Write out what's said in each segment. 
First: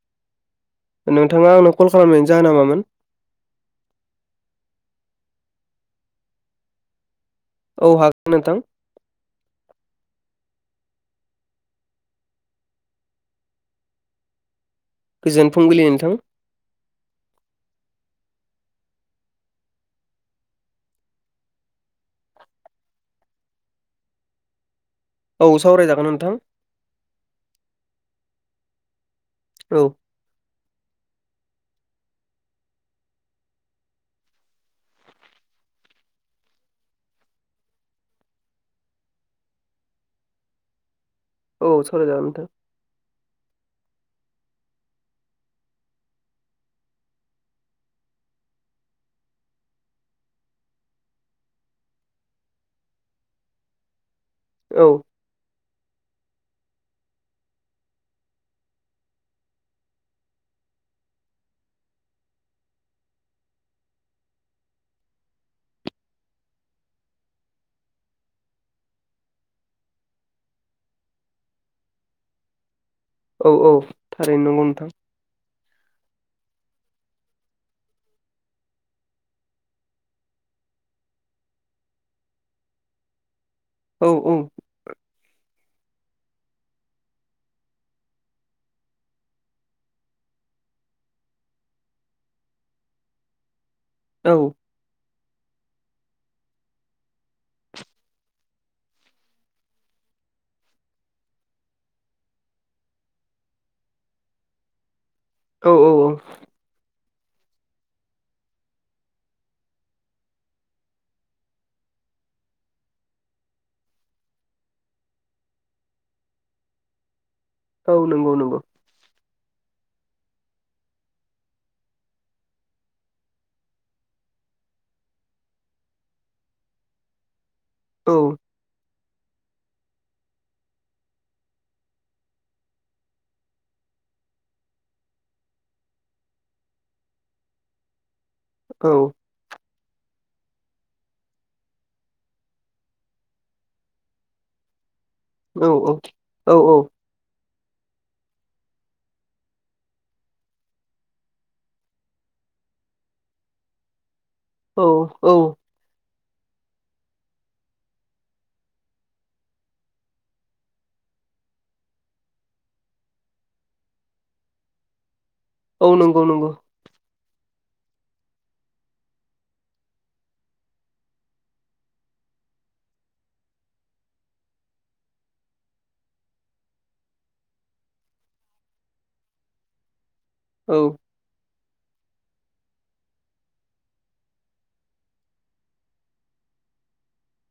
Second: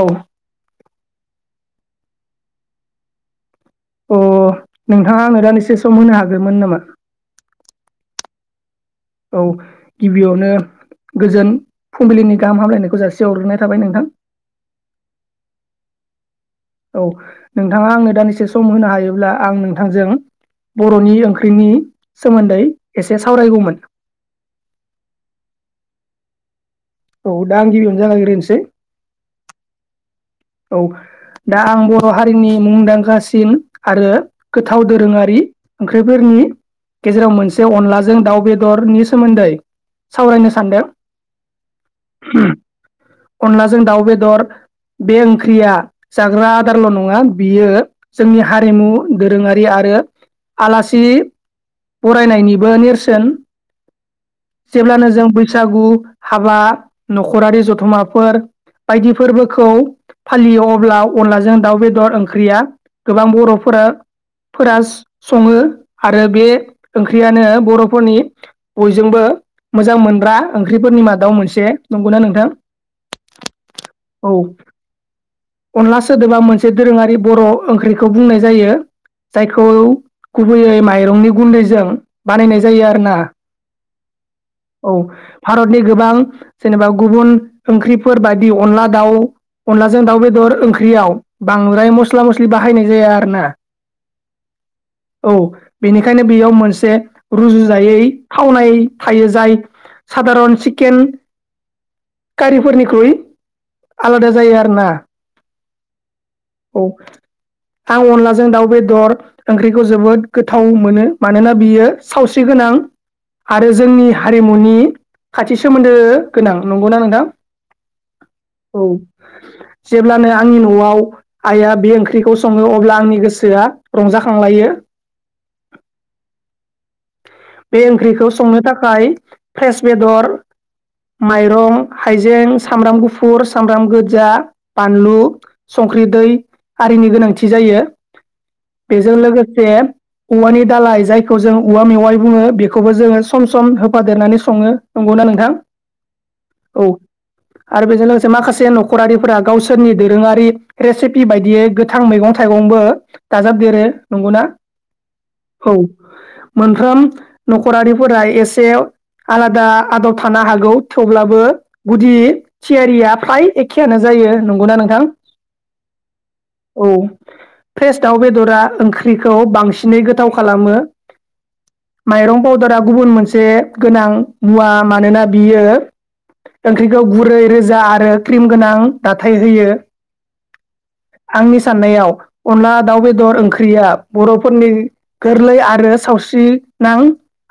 औ नोंथाङा आंनो कल खालामनायनि जाहोना मामोन? अ नोंथाङा आंनो दानदिसे सम होनो हागौमोन नामा? औ हागोन नोंथां। औ गिबियावनो गोजोन फुंबिलिनि गाहाम हामलायनायखौ जासिहरग्रोनाय थाबाय नोंथां। गोजोन फुंबिलि नोंथां। औ नोंथाङा आंनो दानदिसे सम होनो हायोब्ला आं नोंथांजों बर'नि ओंख्रिनि सोमोन्दै एसे सावरायगौमोन। औ सावरायजागोन नोंथां। औ दा आं गिबियावनो जागायग्रोनोसै। औ औ दा आं बर' हारिनि मुंदांखासिन आरो गोथाव दोरोङारि ओंख्रिफोरनि गेजेराव मोनसे अनलाजों दाउ बेदरनि सोमोन्दै सावरायनो सानदों। औ सावरायजागोन नोंथां। अनलाजों दाउ बेदर बे ओंख्रिया जाग्रा आदारल' नङा बियो जोंनि हारिमु दोरोङारि आरो आलासि बरायनायनिबो नेरसोन। औ जेब्लानो जों बै बैसागु हाबा न'खरारि जथुमाफोर बायदि फोरबोखौ फालियो अब्ला अनलाजों दाउ बेदर ओंख्रिया गोबां बर'फोरा फोरास संयो आरो बे ओंख्रियानो बर'फोरनि बयजोंबो मोजां मोनग्रा ओंख्रिफोरनि मादाव मोनसे नंगौना नोंथां? औ औ औ थारैनो नंगौ नोंथां। अनला सोदोबा मोनसे दोरोङारि बर' ओंख्रिखौ बुंनाय जायो। जायखौ गुबैयै माइरंनि गुन्दैजों बानायनाय जायो आरोना। औ औ। औ भारतनि गोबां जेनेबा गुबुन ओंख्रिफोर बायदि अनला दाउ। अनलाजों दाउ बेदर ओंख्रियाव बांद्राय मस्ला मस्लि बाहायनाय जाया आरो ना। औ औ बेनिखायनो बेयाव मोनसे रुजुजायै थावनाय थायो जाय सादारन चिकेन कारिफोरनिख्रुइ आलादा जायो आरो ना। औ औ औ। [inaudible] आं अनलाजों दाउ बेदर ओंख्रिखौ जोबोद गोथाव मोनो मानोना बियो सावस्रि गोनां आरो जोंनि हारिमुनि खाथि सोमोन्दो गोनां नंगौना नोंथां? औ नंगौ नंगौ औ जेब्लानो आंनि न'आव आइया बे ओंख्रिखौ सङो अब्ला आंनि गोसोआ रंजाखांलायो [inaudible] बे औ ओंख्रिखौ संनो थाखाय फ्रेस बेदर माइरं, हाइजें, सामब्राम गुफुर, सामब्राम गोजा, बानलु संख्रि, दै आरिनि गोनांथि जायो। औ बेजों लोगोसे औवानि दालाय जायखौ जोंङो औवा मेवाइ बुङो बेखौबो जोङो सम सम होफादेरनानै सङो नंगौना नोंथां औ औ आरो बेजों लोगोसे माखासे न'खरारिफोरा गावसोरनि दोरोङारि रेसिपि बायदियै गोथां मैगं थाइगंबो दाजाबदेरो नंगौना औ मोनफ्रोम नखरारिफोरा एसे आलादा आदब थानो हागौ थेवब्लाबो गुदि थियारिया फ्राय एखेयानो जायो नंगौना नोंथां औ नंगौ नंगौ औ फ्रेस दाउ बेदरा ओंख्रिखौ बांसिनै गोथाव खालामो माइरं पाउदारा गुबुन मोनसे गोनां मुवा मानोना बियो ओंख्रिखौ गुरै रोजा आरो क्रिम गोनां दाथाय होयो औ आंनि साननायाव अनला दाउ बेदर ओंख्रिया बर'फोरनि गोरलै आरो सावस्रि नां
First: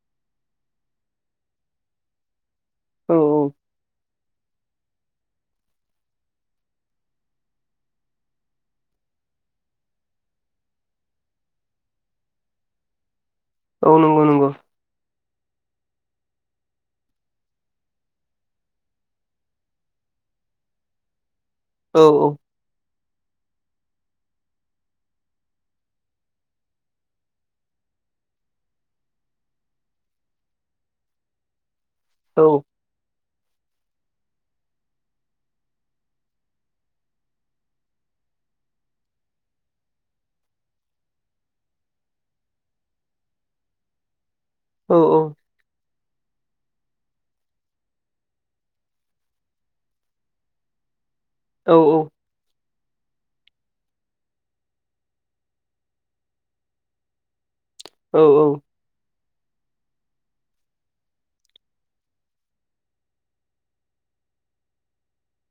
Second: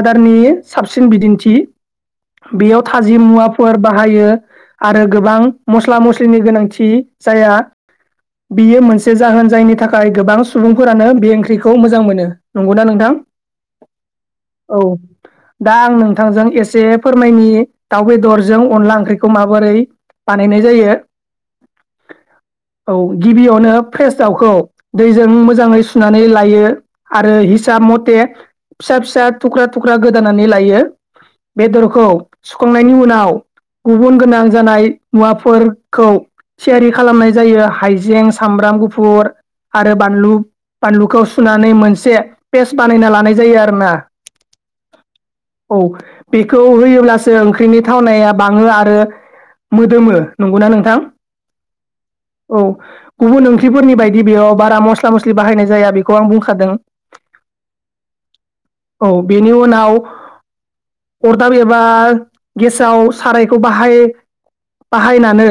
आदारनि साबसिन बिदिन्थि बेयाव औ थाजि मुवाफोर बाहायो आरो गोबां मस्ला मस्लिनि गोनांथि जाया बियो मोनसे जाहोन जायनि थाखाय गोबां सुबुंफोरानो बे ओंख्रिखौ मोजां मोनो। नंगौना नोंथां! औ नंगौ नंगौ औ दा आं नोंथांजों एसे फोरमायनि दाउ बेदरजों अनला ओंख्रिखौ माबोरै बानायनाय जायो औ औ औ गिबियावनो फ्रेस दाउखौ दैजों मोजाङै सुनानै लायो आरो हिसाब मथे बे फिसा फिसा थुख्रा गोदानानै लायो बेदर खौ औ सुखांनायनि उनाव गुबुन गोनां जानाय मुवाफोरखौ थियारि खालामनाय जायो हाइज जें सामब्राम गुफुर आरो बानलु बानलुखौ सुनानै मोनसे पेस्ट बानायना लानाय जायो आरोना औ औ बेखौ होयोब्लासो ओंख्रिनि थावनाया बाङो आरो मोदोमो नंगौना नोंथां औ औ औ गुबुन ओंख्रिफोरनि बायदि बेयाव बारा मस्ला मस्लि बाहायनाय जाया बेखौ आं बुंखादों औ औ औ बेनि उनाव अरदाब एबा गेसाव सारायखौ बाहाय बाहायनानै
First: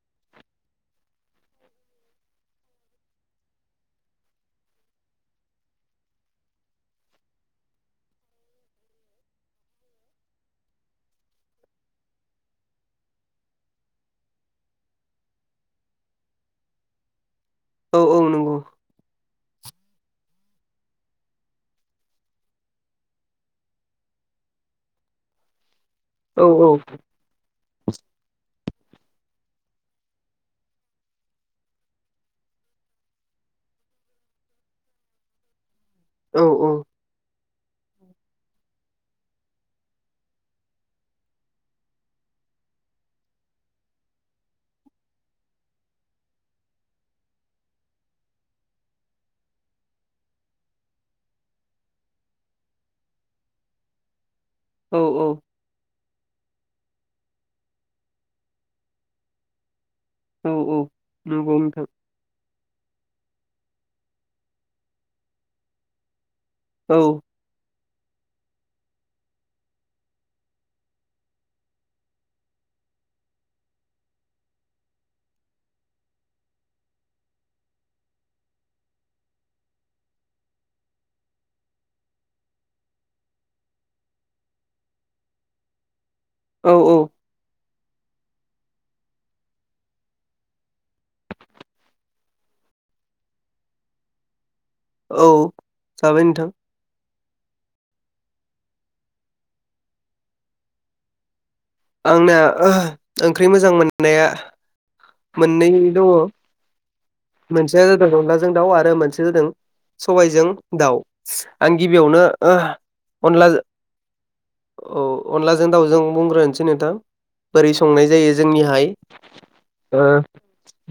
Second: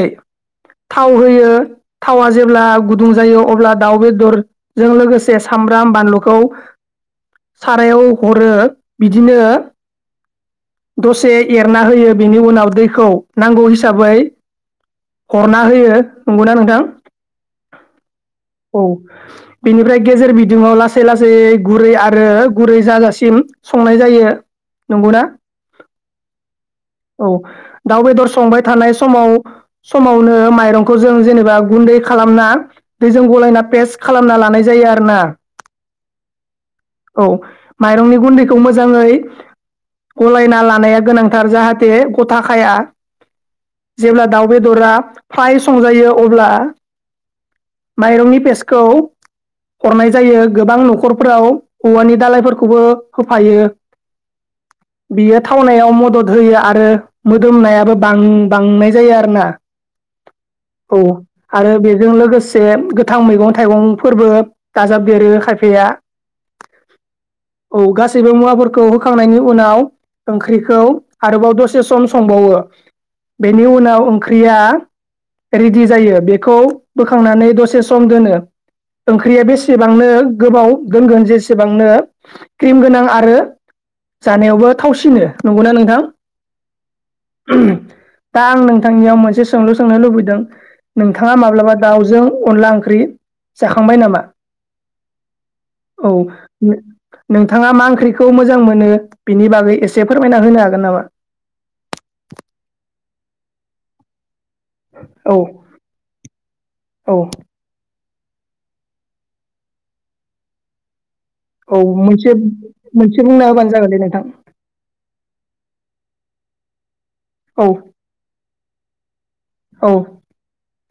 थाव होयो थावा जेब्ला गुदुं जायो अब्ला दाउ बेदरजों लोगोसे सामब्राम बानलुखौ सारायाव हरो बिदिनो दसे एरना होयो बेनि उनाव दैखौ नांगौ हिसाबै हरना होयो नंगौना नोंथां औ औ नंगौ औ बेनिफ्राय गेजेर बिदिङाव लासै लासै गुरै आरो गुरै जाजासिम संनाय जायो नंगौ ना औ औ दाउ बेदर संबाय थानाय समाव समावनो माइरंखौ जों जेनेबा गुन्दै खालामना दैजों गलायना पेस् खालामना लानाय जायो आरोोना औ औ माइरंनि गुन्दैखौ मोजाङै गलायना लानाया गोनांथार जाहाथे गथाखाया जेब्ला दाउ बेदरा फाय संजायो अब्ला माइरंनि पेस्टखौ हरनाय जायो गोबां न'खरफोराव औवानि दालायफोरखौबो होफायो बियो थावनायाव मदद होयो आरो मोदोमनायाबो बां बांनाय जायो आरो ना औ औ आरो नोंथां बेजों लोगोसे गोथां मैगं थाइगंफोरबो दाजाबदेरो खायफाया औ औ गासैबो मुवाफोरखौ होखांनायनि उनाव ओंख्रिखौ आरोबाव दसे सम संबावो बेनि उनाव ओंख्रिया रेदि जायो बे खौ बोखांनानै दसे सम दोनो ओंख्रिया बेसेबांनो गोबाव दोनगोन जेसेबांनो क्रिम गोनां आरो जानायावबो थावसिनो नंगौना नोंथां औ औ दा आं नोंथांनियाव मोनसे सोंलु सोंनो लुबैदों नोंथाङा माब्लाबा दाउजों अनला ओंख्रि जाखांबाय नामा औ औ जाबाय नोंथां नोंथाङा मा ओंख्रिखौ मोजां मोनो बिनि बागै एसे फोरमायना होनो हागोन नामा आंना ओंख्रि मोजां मोननाया औ मोननै दङ औ मोनसेया जादों अनलाजों दाउ आरो मोनसेया जादों सबायजों दाउ आं औ गिबियावनो मोनसे मोनसे बुंना अनला होबानो जागोन दे नोंथां औ अनलाजों दाउजों बुंग्रोनोसै नोंथां औ बोरै संनाय जायो जोंनिहाय औ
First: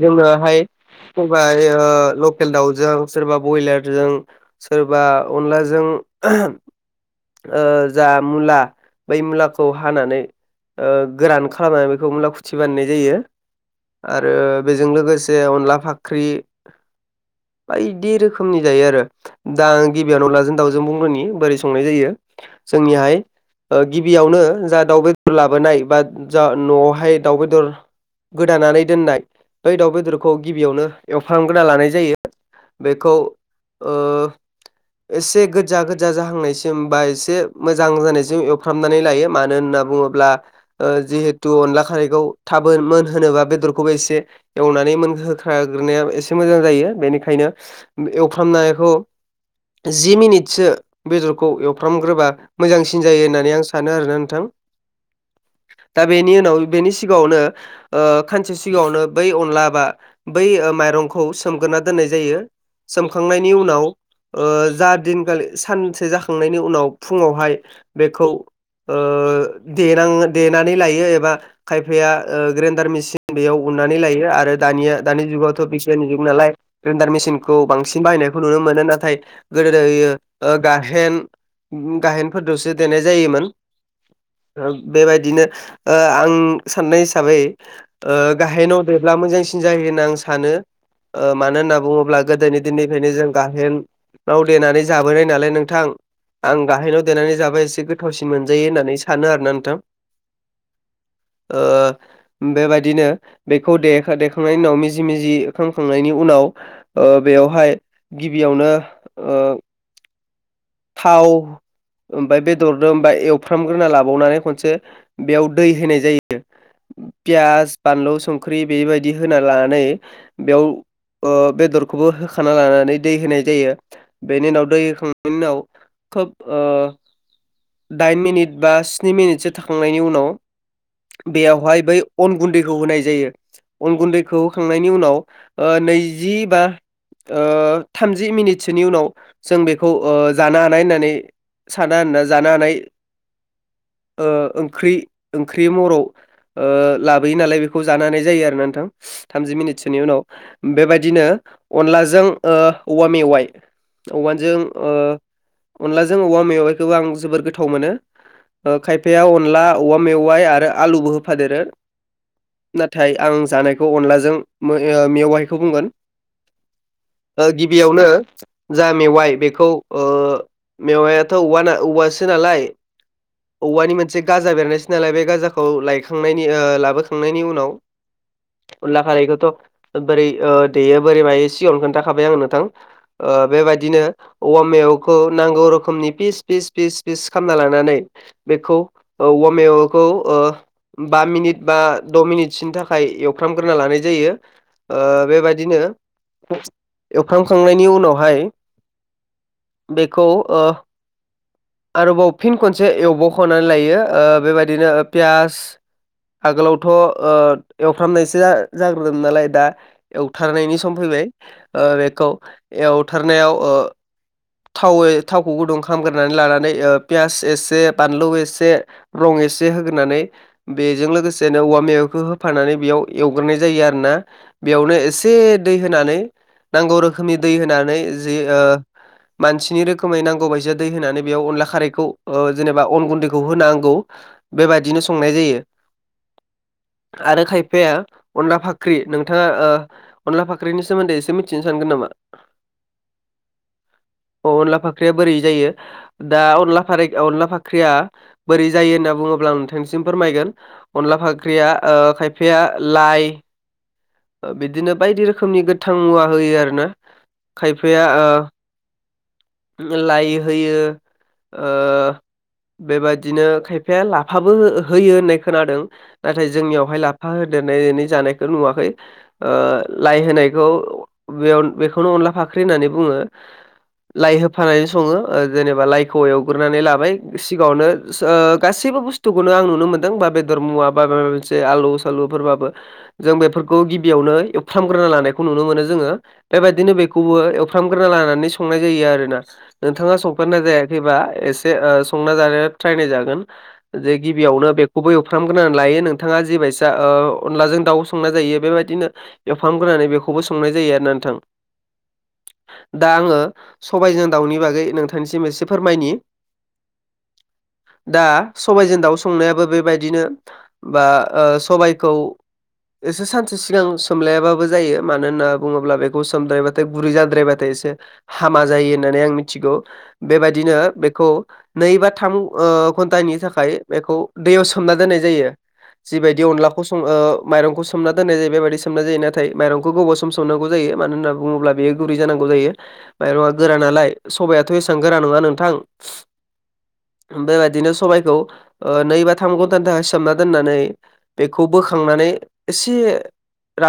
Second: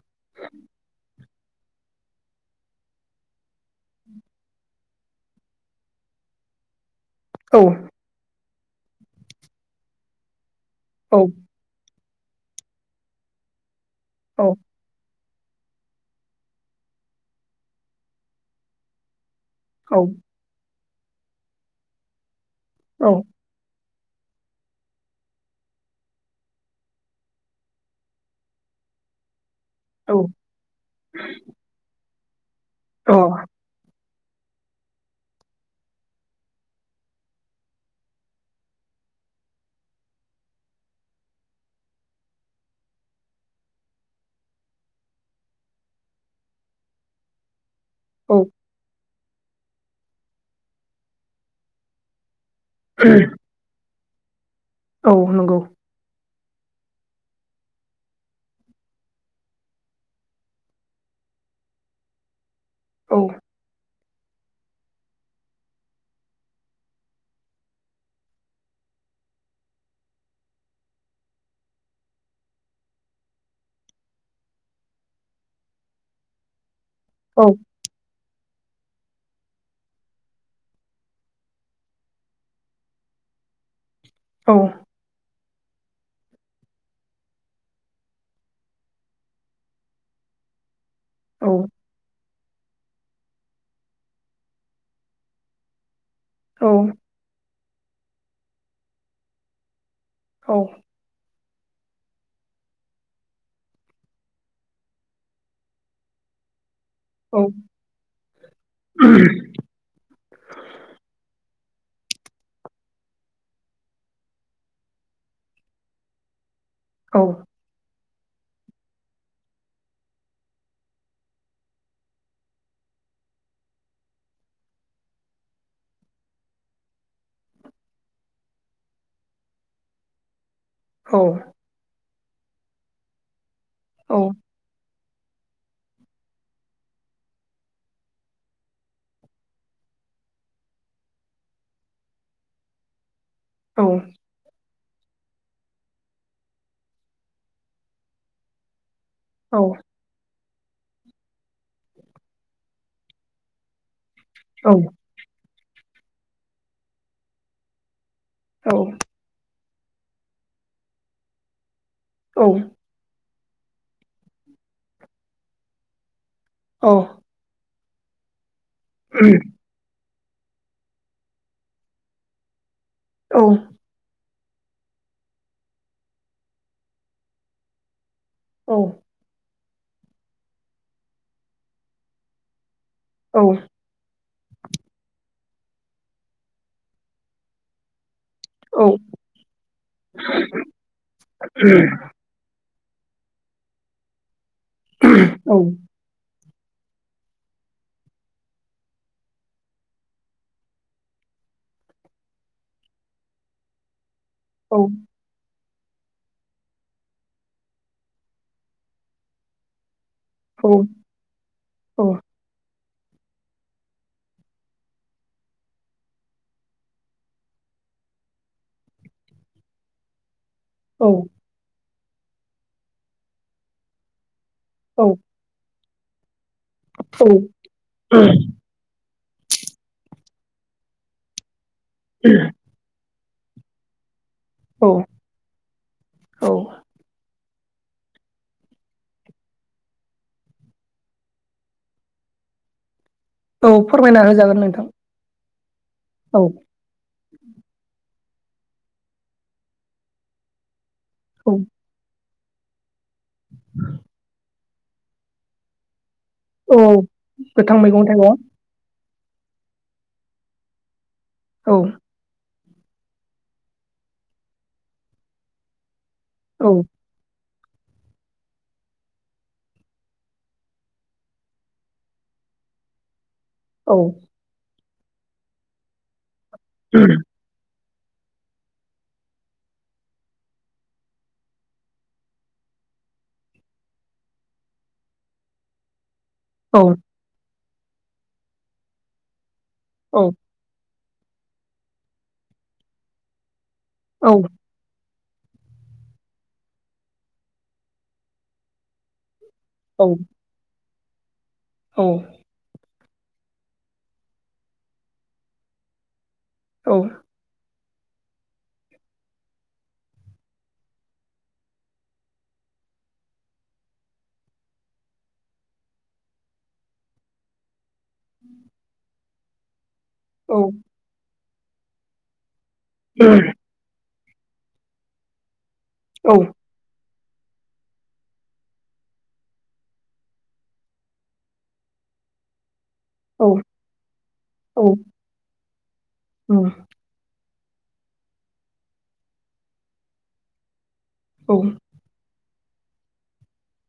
जोङोहाय सोरबा लखेल दाउजों सोरबा बयलारजों सोरबा अनलाजों आहम औ जा मुला बै मुलाखौ हानानै औ गोरान खालामनानै मुला फुथि बनाय जायो आरो औ बेजों लोगोसे अनला रि बायदि रोखोमनि जायो आरो दा गिबियावनो अनलाजों दाव बुंगोरनि बोलैं संधाय जायो औ जोंनिहाय गिबियावनो जा दाउ बेदर लाबोनाय बा जा न'आवहाय दाउ बेदर गोदानानै दोननाय बै दाउ बेदरखौ गिबियावनो एवफ्रामग्रोना लानाय जायो बेखौ अ औ [inaudible] एसे गोजा गोजा जाहांनायसिम बा एसे मोजां जानायसिम एवफ्रामनानै लायो मानो होनना बुङोब्ला बुङोब्ला जिहेथु अनला खारैखौ थाबै मोन होनोब्ला बेदरखौबो एसे एवनानै मोनहोखाग्रोना एसे मोजां जायो बेनिखायनो एवफ्रामनायखौ जि मिनिटसो बेदरखौ एवफ्रामग्रोबा मोजांसिन जायो होननानै आं सानो आरो नोंथां औ नंगौ दा बेनि उनाव बेनि सिगाङावनो ओ खानसे सिगाङावनो बै अनला बा बै माइरंखौ सोमग्रोना दोननाय जायो औ सोमखांनायनि उनाव जा दिनखालि सानसे जाखांनायनि उनाव फुङावहाय बेखौ ओ देनां देनानै लायो एबा खायफाया ग्रेन्दार मेसिन बेयाव उननानै लायो आरो दानिया दानि जुगावथ मेसिननि जुग नालाय ग्रेन्दार औ मेसिनखौ बांसिन बाहायनायखौ नुनो मोनो नाथाय गोदो गाइहेन गाहेनफोरदसो देनाय जायोमोन औ बेबायदिनो आं साननाय हिसाबै गाइहेनावदेब्ला मोजांसिन जायो होनना आं सानो औ मानो होनना बुङोब्ला गोदोनि दिननिफ्रायनो जों गाहेनाव देनानै जाबोनाय नालाय नोंथां आं औ गाहायनाव देनानै जाबाय एसे गोथावसिन मोनजायो होननानै सानो आरोना नोंथां औ ओ बेबायदिनो बेखौ देहो दे खांनायनि उनाव मिजि मिजि खामखांनायनि उनाव ओ बेयावहाय गिबियावनो ओ थाव ओमफ्राय बेदरजों ओमफाय एवफ्रामग्रोना लाबावनानै खनसे बेयाव दै होनाय जायो। पियास बानलु संख्रि बेबायदि होना लानानै बेयाव ओ बेदरखौबो होखाना लानानै दै होनाय जायो बेनि उनाव दैहोखां बेनिउनाव खोब ओ दाइन मिनिट बा स्नि मिनिटसो थखांनायनि उनाव बेयावहाय बै अन गुन्दैखौ होनाय जायो अन औ गुन्दैखौ होखांनायनि उनाव ओ नैजिबा ओ थामजि मिनिटसोनि उनाव जों बेख खौ जानो हानाय होननानै साना होनना जानो हानाय ओ ओंख्रि ओंख्रि मराव ओ लाबोयो नालाय बेखौ जानो हानाय जायो आरो ना नोंथां थामजि औ औ मिनिटसोनि उनाव बेबायदिनो अनलाजों ओ औवा मेवाइ औवाजों औ ओ अनलाजों औवा मेाइखौ आं जोबोर गोथाव मोनो खायफाया अनला औवा मेवाइ आरो आलुबो होफादेरो नाथाय आं जानायखौ अनलाजों मेवाहायखौ बुंगोन ओ गि गिबियावनो जा मेवाइ बे ओ मेवायाथ' औवाना औवासो नालाय औवानि मोनसे गाजा बेरनायसै नालाय बे गाजाखौ लायखांनायनि ओ लाबोखांनायनि उनाव अनला खारैखौथ' ओं बोरै देयो बोरै मायो सिगावनो खोन्थाखाबाय आङो नोंथां ओ बेबायदिनो औवामेवखौ नांगौ रोखोमनि फिस फिस फिस फिस खालामना लानानै बेखौ औवामेवखौ ओ बा मिनिट बा द' मिनिट सिन्थाखा थाखाय एवफ्रामग्रोना लानाय जायो ओ बेबायदिनो एवफ्रामखांनायनि उनावहाय बेखौ ओ आरोबाव फिन खनसे एवबावख'नानै लायो ओ बेबायदिनो पियास आगोलावथ' एवफ्रामनायसो जाग्रोदों नालाय दा एवथारनायनि सम फैबाय बेखौ एवथारनायाव थाव थावखौ गुदुं खालामग्रोनानै लानानै पियास एसे बानलु एसे रङ एसे होग्रोनानै बेजों लोगोसेनो औवा मेवाखौ होफानानै बेयाव एवग्रोनाय जायो आरो ना बेयावनो एसे दै होनानै नांगौ रोखोमनि दै होनानै जि ओ मानसिनि रोखोमै नांगौ बायदिया दै होनानै बेयाव अनला खारखौ जेनेबा अन गुन्दै बखौ होनांगौ बे बादिनो संनाय जायो औ बिफाया अनला फाख्रि नोंथाङा अनला फाख्रिनि सोमोन्दै एसे मिथिनो सानगोन नामा औ अ अनला फाख्रिया बोरै जायो दा औ अनला फ अनला फाख्रिया बोरै जायो होनना बुङोब्ला आं नोंथांनिसिम फोरमायगोन अनला औ फाख्रिया खायफाया लाइ बिदिनो बायदि रोखोमनि गोथां मुवा होयो औ आरोना गोथां मैगं खायफाया थाइगं लाइ होयो ओ औ बेबायादिनो खायफाया लाफाबो होयो होननाय खोनादों नाथाय औ जोंनियावहाय लाफा हो जानायखौ नुवाखै ओ लाइ होनायखौ बेखौनो अनला फाख ख्रि होननानै बुङो औ लाइ होफानानै सङो जेनेबा लाइखौ एवग्रानै लाबाय सिगाङावनो ओ गासैबो बुस्थुखौनो आं नुनो मोन्दों बा बेदर मुवा बा माबा मोनसे आलु सालुफोरबाबो जों बेफोरखौ गिबियावनो एवफ्रामग्रोना लानायखौ नुनो मोनो जोङो औ बेबायदिनो बेखौबो एवफ्रामग्रोना लानानै संनाय जायो आरोना नोंथाङा औ संफेरना जायाखै एसे संना जाना ट्राय नायजागोन जे औ गिबियावनो बेखौबो एव फ्रामग्रोनानै लायो नोंथाङा जिबायसा ओ अनलाजों दाउ संनाय जायो बेबायदिनो एवफाम ग्रोनानै बेखौबो संनाय जायो आरो नोंथां औ दा आङो सबायाइजों दाउनि बागै नोंथांनिसिम एसे फोरमायनि औ दा सबायाइजों दाउ संनायाबो बेबायदिनो बा ओ सबायखौ एसे सानसे सिगां सोमलायाबाबो जायो मानो होन्ना बुङोब्ला बेखौ सोमद्रायबाथाय गुरै जाद्रायबाथाय एसे हामा जायो होननानै आं मिथिगौ बेबायदिनो बेखौ नै बा थाम ओ घन्टानि थाखाय बेखौ दैयाव सोमना दोननाय जायो जिबायदि अनलाखौ सं ओ माइंखौ सोमना दोननाय जायो बेबायदि सोमना जायो नाथाय माइरंखौ गोबाव सम सोमनांगौ जायो मानो होनना बुङोब्ला बे गुरै जानांगौ माइरंआ गोरा नालाय सबायाथ औ एसेबां गोरा नङा नोंथां बेबायदिनो सबाइखौ नै बा थाम घन्टानि थाखाय सोमना दोननानै औ बेखौ बोखांनानै एसे रा